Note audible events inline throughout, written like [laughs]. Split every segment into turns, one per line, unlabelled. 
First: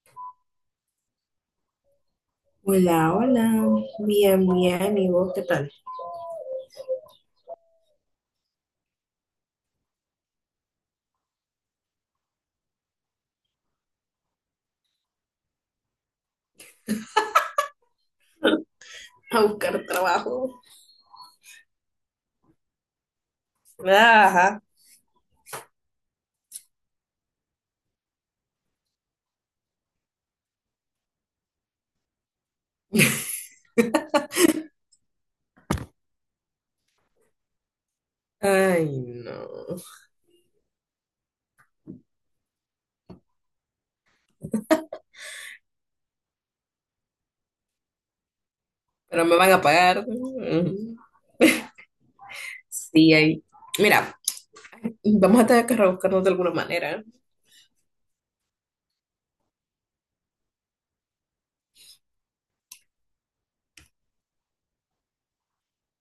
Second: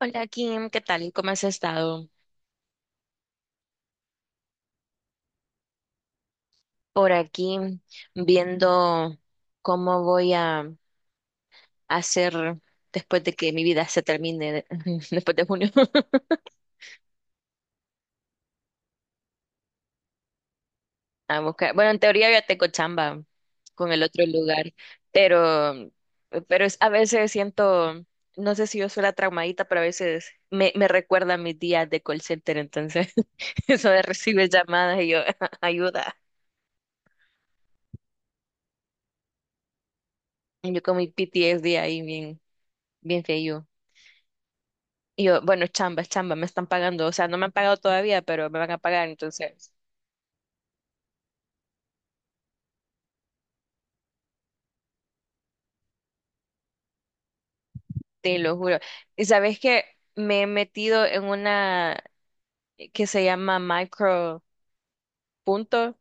Hola Kim, ¿qué tal? ¿Cómo has estado?
Hola, hola, bien, bien, ¿y vos qué tal?
Por aquí viendo cómo voy a hacer después de que mi vida se termine, [laughs] después de junio. [laughs]
A buscar trabajo.
A buscar. Bueno, en teoría ya tengo chamba con el otro
Ajá.
lugar, pero, pero a veces siento, no sé si yo soy la traumadita, pero a veces me recuerda a mis días de call center, entonces [laughs] eso de recibir llamadas y yo, [laughs] ayuda.
Ay, no.
Yo con mi PTSD ahí bien, bien feo. Y yo, bueno, es chamba, me están pagando. O sea, no me han pagado todavía, pero me van a pagar,
Pero me van a
entonces,
pagar. Mm. Sí, ahí. Mira, vamos a tener que rebuscarnos de alguna manera.
te lo juro. Y sabes que me he metido en una que se llama micro punto.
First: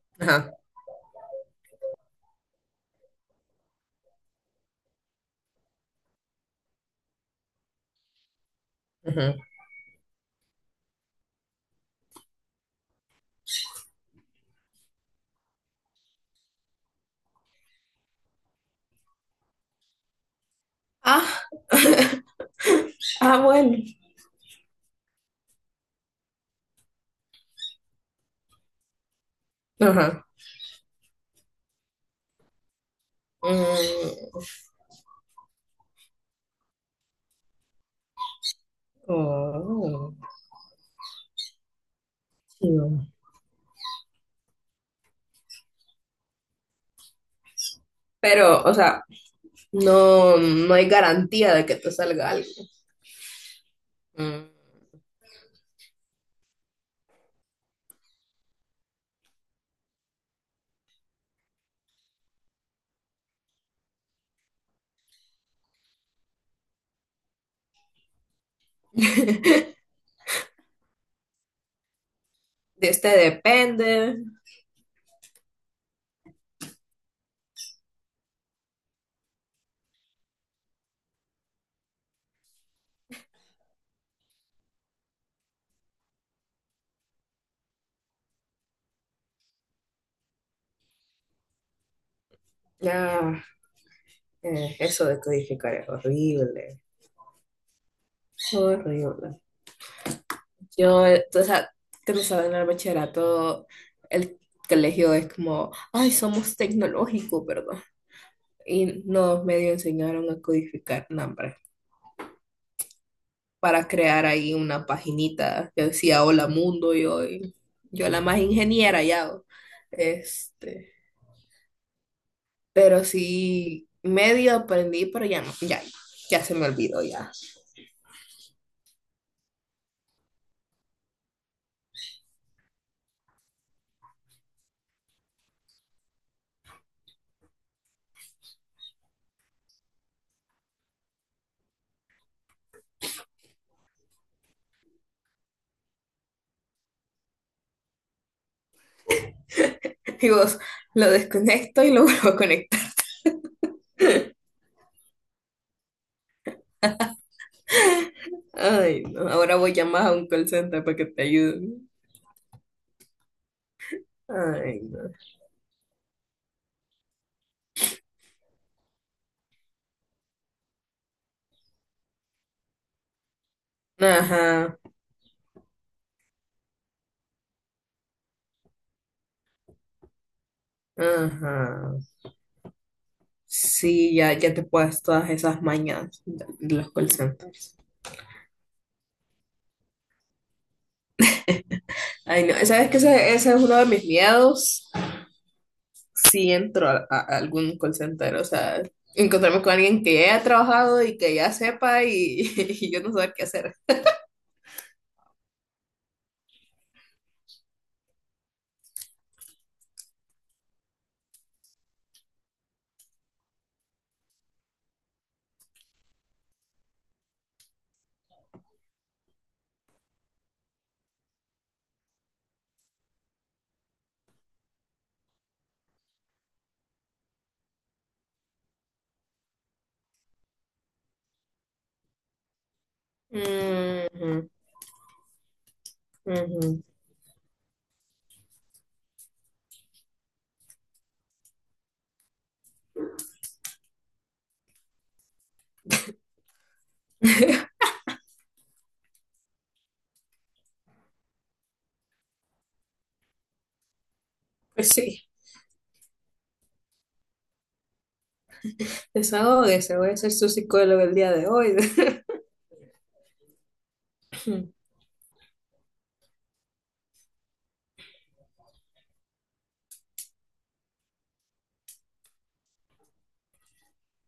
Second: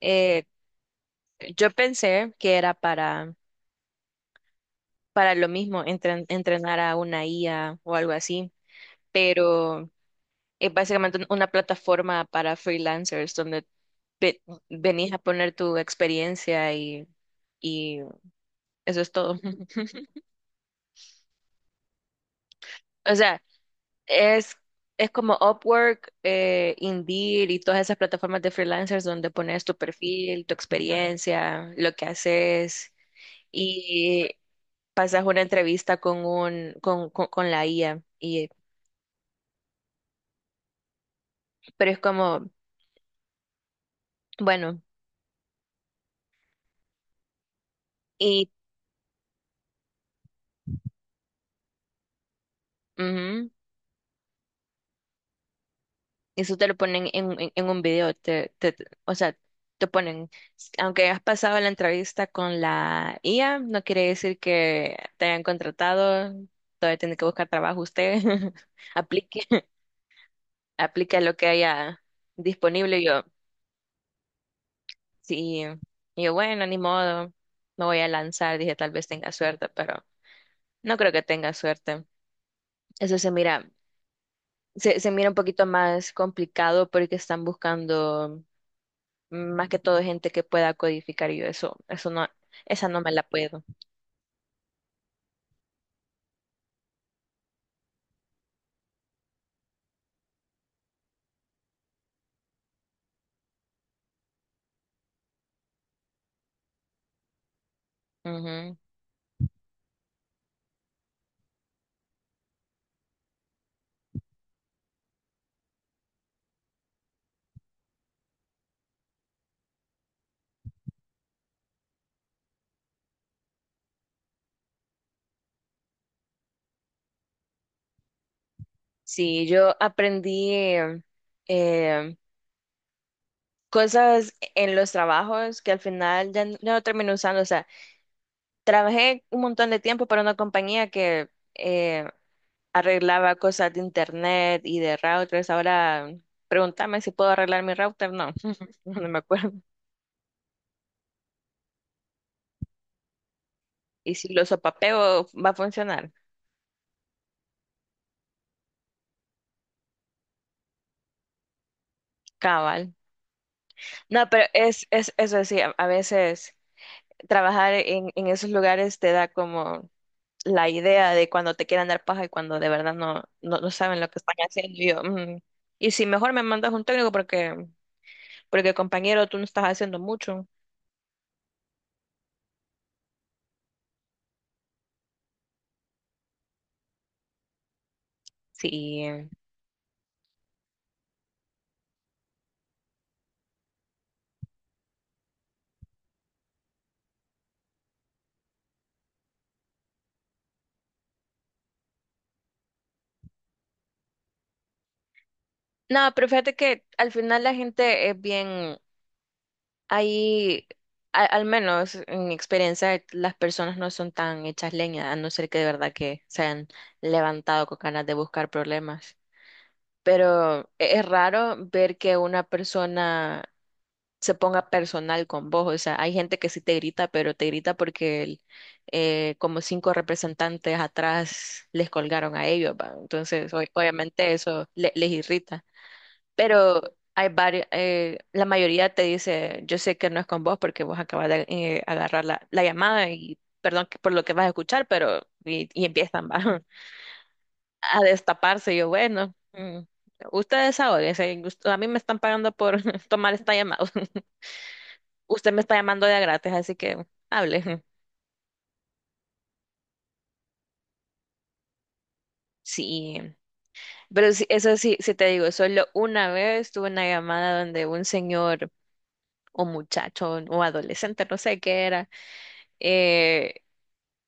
Eh,
Ajá.
yo pensé que era para lo mismo, entrenar a una IA o algo así,
Ajá.
pero es básicamente una plataforma para freelancers donde ve- venís a poner tu experiencia y eso es todo. [laughs]
Ah, [laughs]
O
ah,
sea,
bueno.
Es, es como Upwork, Indeed y todas esas plataformas de freelancers donde pones tu
Ajá.
perfil, tu experiencia, lo que haces y
Mm,
pasas una entrevista con con la IA y
oh,
pero es como,
chido.
bueno, y
Pero, o sea, no, no hay garantía de que te salga algo.
ujú.
Mm.
Eso te lo ponen en un video, o sea, te ponen, aunque has pasado la entrevista con la IA, no quiere decir que te hayan contratado, todavía tiene que buscar trabajo usted, [laughs] aplique,
[laughs]
[laughs] aplique lo que haya
De
disponible. Y
este
yo,
depende.
sí, y yo, bueno, ni modo, me voy a lanzar, dije, tal vez tenga suerte, pero no creo que tenga suerte. Eso se mira, se mira un poquito más complicado porque están buscando más que todo gente que pueda codificar y yo eso no, esa no me
Ya,
la puedo.
eso de codificar es horrible, horrible. Yo, o sea, que no saben, en el bachillerato, el colegio es como, ay, somos tecnológicos, ¿verdad?
Ujú.
Y nos medio enseñaron a codificar nombres para crear ahí una paginita que decía Hola Mundo, y hoy yo la más ingeniera ya. O. Este, pero sí, medio aprendí, pero ya no, ya, ya se me olvidó ya.
Sí, yo aprendí eh, cosas en los trabajos que al final ya, ya no terminé usando. O sea, trabajé un montón de tiempo para una compañía que eh, arreglaba cosas de internet y de routers. Ahora pregúntame si puedo arreglar mi router. No, [laughs] no me acuerdo.
Y vos lo desconecto y lo [laughs] vuelvo a conectar.
Y si lo sopapeo, va a funcionar.
Ay, no. Ahora voy a llamar a un call center para que te ayuden.
Cabal. No, pero
Ay,
es,
no.
es eso sí, a veces trabajar en esos lugares te da como la idea de cuando te quieran dar paja y cuando de verdad no, no, no saben lo que están haciendo.
Ajá,
Y yo, "Mm". Y si mejor me mandas un técnico porque, porque compañero, tú no estás haciendo mucho.
ajá. Sí, ya, ya te puedes todas esas mañas de los call centers.
Sí.
Ay, no. ¿Sabes que Ese es uno de mis miedos. Si entro a algún call center, o sea, encontrarme con alguien que ya haya trabajado y que ya sepa y, [laughs] y yo no saber qué hacer.
No, pero fíjate que al final la gente es bien, ahí, al menos en mi experiencia, las personas no son tan hechas leña, a no ser que de verdad que se hayan levantado con ganas de buscar problemas. Pero es raro ver que una persona se ponga personal con vos. O sea, hay gente que sí te grita, pero te grita porque como cinco representantes atrás les colgaron a ellos, ¿va? Entonces,
Mm,
obviamente
ujú,
eso les irrita. Pero
ujú.
hay varios, la mayoría te dice, yo sé que no es con vos porque vos acabas de agarrar la llamada y perdón por lo que vas a escuchar, pero y empiezan ¿va? [laughs]
[laughs]
a destaparse. Yo, bueno. Ustedes ahora, a mí me están pagando por [laughs] tomar esta llamada.
Pues sí.
Usted me está llamando de a gratis, así que hable. [laughs]
Desahógese, voy a ser su psicólogo el día de hoy.
Sí, pero sí, eso
[laughs]
sí, sí te digo, solo una vez tuve una llamada donde un señor o muchacho o adolescente, no sé qué era, eh,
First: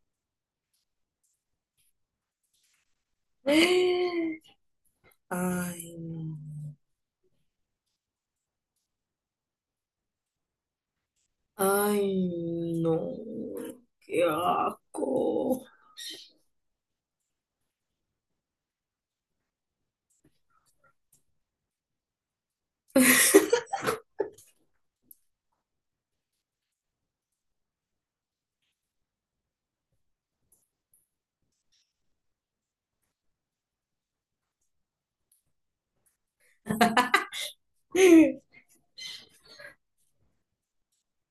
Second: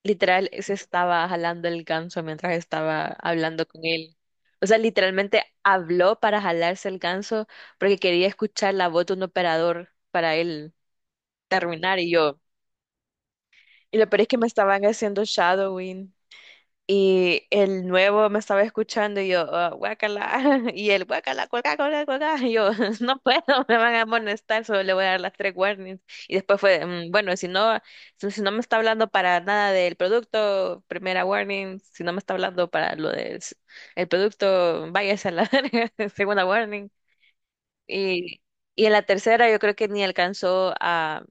literal se estaba jalando el ganso mientras estaba hablando con él. O sea, literalmente
Ay,
habló
no.
para jalarse el ganso porque quería escuchar la voz de un operador para él terminar y yo.
Ay, no.
Y lo peor
Qué
es que me estaban haciendo
asco. [laughs]
shadowing. Y el nuevo me estaba escuchando y yo, "Ah, guácala, [laughs] y el guácala, cuaca, cuaca, cuaca", y yo, [laughs] no puedo, me van a amonestar, solo le voy a dar las tres warnings. Y después fue, "Mm, bueno, si no, si, si no me está hablando para nada del producto, primera warning, si no me está hablando para lo del el producto, váyase a la [laughs] verga", segunda warning. Y, y en la tercera yo creo que ni alcanzó a,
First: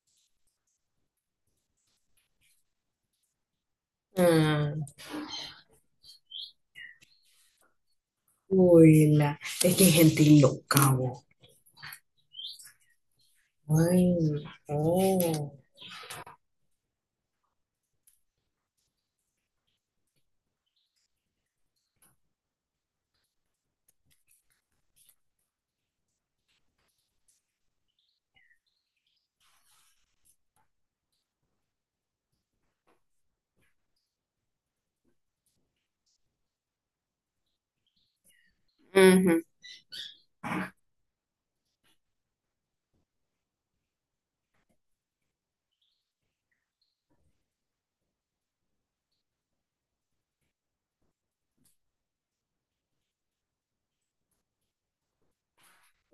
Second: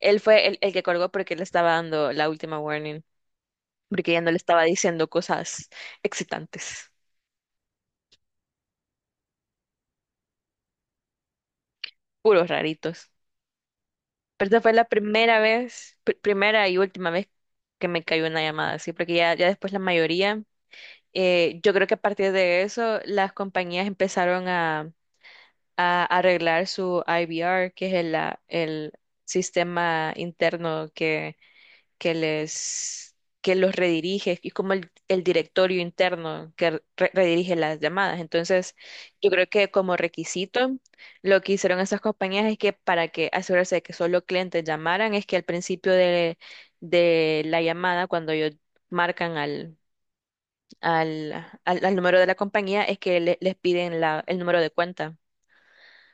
él fue el que colgó porque le estaba dando la última warning porque ya no le estaba
Ah,
diciendo cosas excitantes,
uy, la. Es que hay gente loca, vos.
puros raritos.
Ay,
Pero esta fue la primera
no.
vez, primera y última vez que me cayó una llamada así, porque ya, ya después la mayoría, yo creo que a partir de eso las compañías empezaron a arreglar su IVR, que es el sistema interno que les, que los redirige, y como el directorio interno que redirige las llamadas. Entonces, yo
Ujú,
creo que como requisito, lo que hicieron esas compañías es que para que asegurarse de que solo clientes llamaran, es que al principio de la llamada, cuando ellos marcan al, al número de la compañía, es que les piden la, el número de cuenta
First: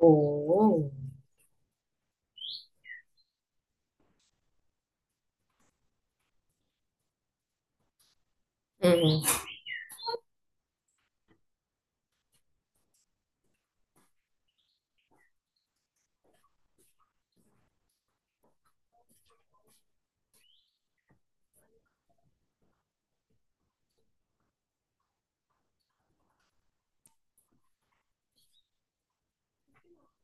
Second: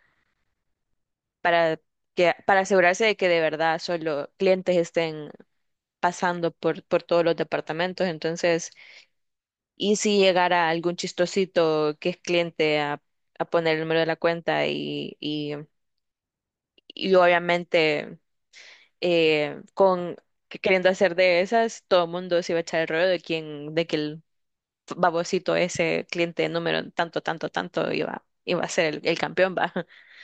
oh.
para que, para asegurarse de que de verdad solo clientes estén pasando por todos los departamentos. Entonces,
Ujú,
y si llegara algún chistosito que es cliente a poner el número de la cuenta y obviamente con queriendo hacer de esas, todo el mundo se iba a echar el rollo de quién, de que el babosito ese cliente número tanto, tanto, tanto iba, iba a ser el campeón, va.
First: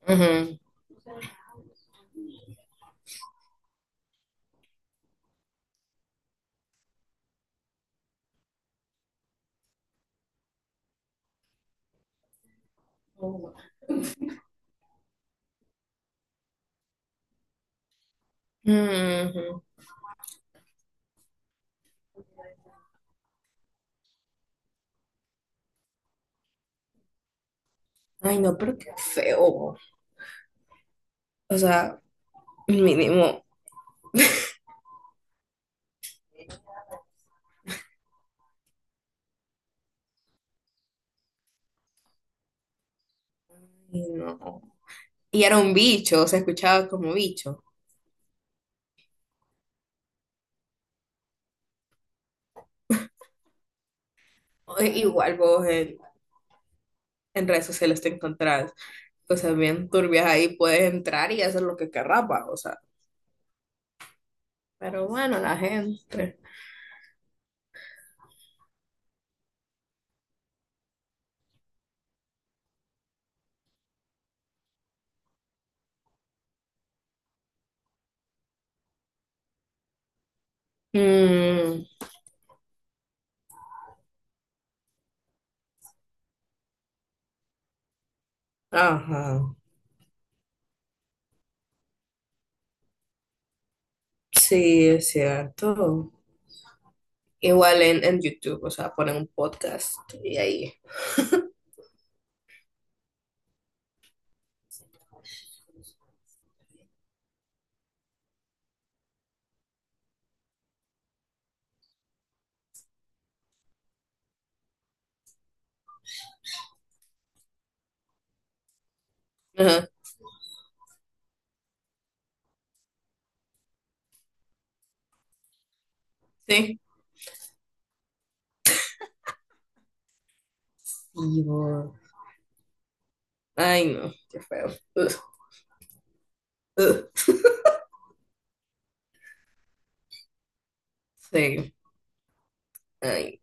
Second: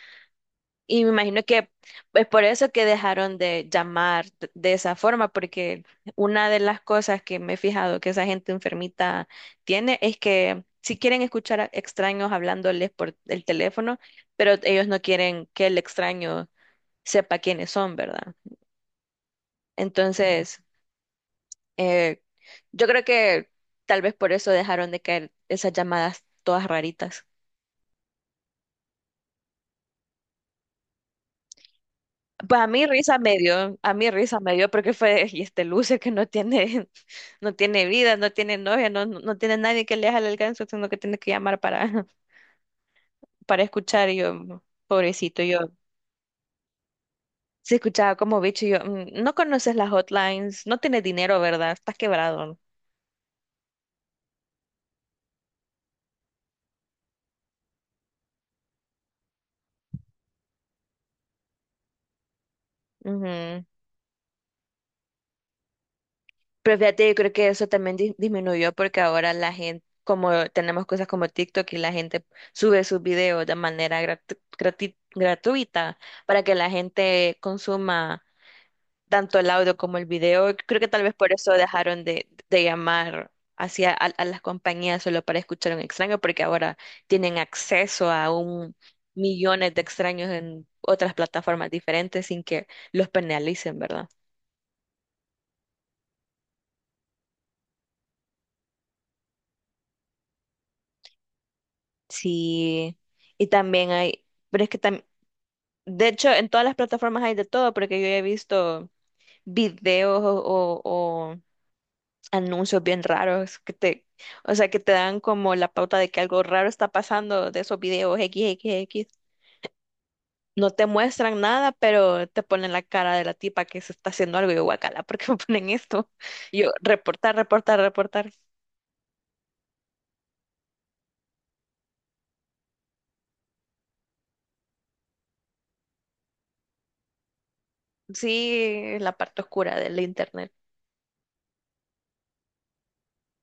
ujú.
Y me imagino que es por eso que dejaron de llamar de esa forma, porque una de las cosas que me he fijado que esa gente enfermita tiene es que si quieren escuchar a extraños hablándoles por el
Oh.
teléfono, pero ellos no quieren que el extraño sepa quiénes son, ¿verdad?
Ujú.
Entonces, eh, yo creo que tal vez por eso dejaron de caer esas llamadas todas raritas.
Ay, no, pero qué feo. O sea,
Pues a mí risa
mínimo.
me dio, a mí risa me dio porque fue, y este Lucio que no tiene, [laughs] no tiene vida, no tiene novia, no, no no tiene nadie que le haga el alcance, sino que tiene que llamar para, [laughs] para
Ay,
escuchar, y yo,
no.
pobrecito,
Y era
yo
un bicho, se escuchaba como bicho.
se escuchaba como bicho, y yo, "Mm, no conoces las hotlines, no tienes dinero, ¿verdad? Estás quebrado".
Igual vos en, redes sociales te encontrás cosas bien turbias ahí, puedes entrar y hacer lo que querrás, va, o sea.
Ujú.
Pero bueno, la gente.
Pero fíjate, yo creo que eso también disminuyó porque ahora la gente, como tenemos cosas como TikTok y la gente sube sus videos de manera gratuita para que la gente consuma tanto el audio como el video. Creo que tal vez por eso
Mm,
dejaron de llamar hacia a las compañías solo para escuchar a un extraño, porque ahora tienen acceso a un
ajá.
millones de extraños en otras plataformas diferentes sin que los penalicen, ¿verdad?
Sí, es cierto. Igual en YouTube, o sea, ponen un podcast y ahí.
Sí, y también hay, pero es que también, de hecho, en todas las plataformas hay de todo, porque yo he visto videos o, o anuncios bien raros que te, o sea, que te dan como la pauta de que algo raro está pasando de esos videos x x x.
Ajá,
No te muestran nada, pero te ponen la cara de la tipa que se está haciendo algo y yo, guacala, ¿por qué me ponen esto? Y yo,
sí.
reportar, reportar, reportar.
Y vos. Ay, no, qué feo. [laughs] Ugh, ugh.
Sí, la parte oscura del internet.
Sí, ay.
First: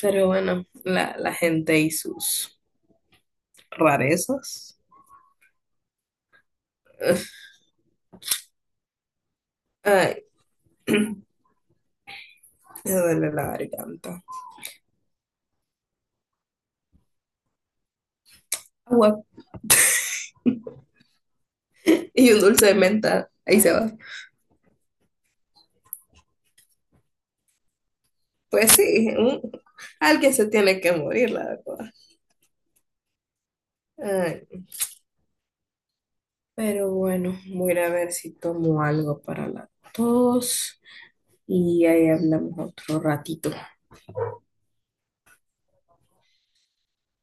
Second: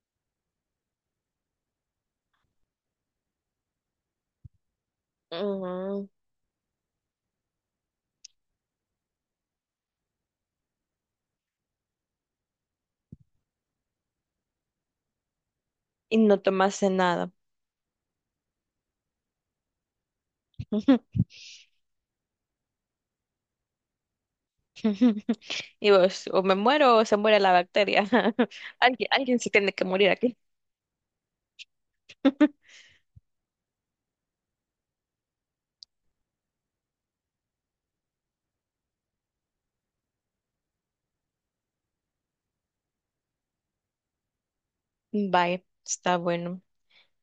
Pero bueno, la gente y sus rarezas.
Ujú.
Ay, me duele la garganta.
Y no tomaste nada.
Agua
[laughs]
y un dulce de menta. Ahí se va.
[laughs] Y vos, o me muero o se muere la bacteria. [laughs]
Pues
Alguien,
sí,
alguien se tiene que morir
alguien
aquí.
se tiene que morir, la verdad. Ay, pero bueno, voy a ir a ver si tomo algo para la tos y ahí hablamos otro ratito.
Bye, está bueno.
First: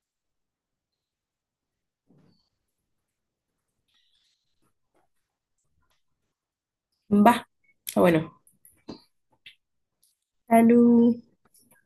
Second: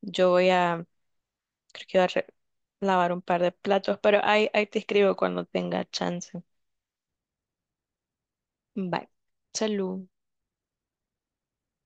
Yo voy a, creo que voy a lavar un par de platos, pero ahí, ahí te escribo cuando tenga chance.
Va. Ah, bueno,
Bye. Salud.
salud.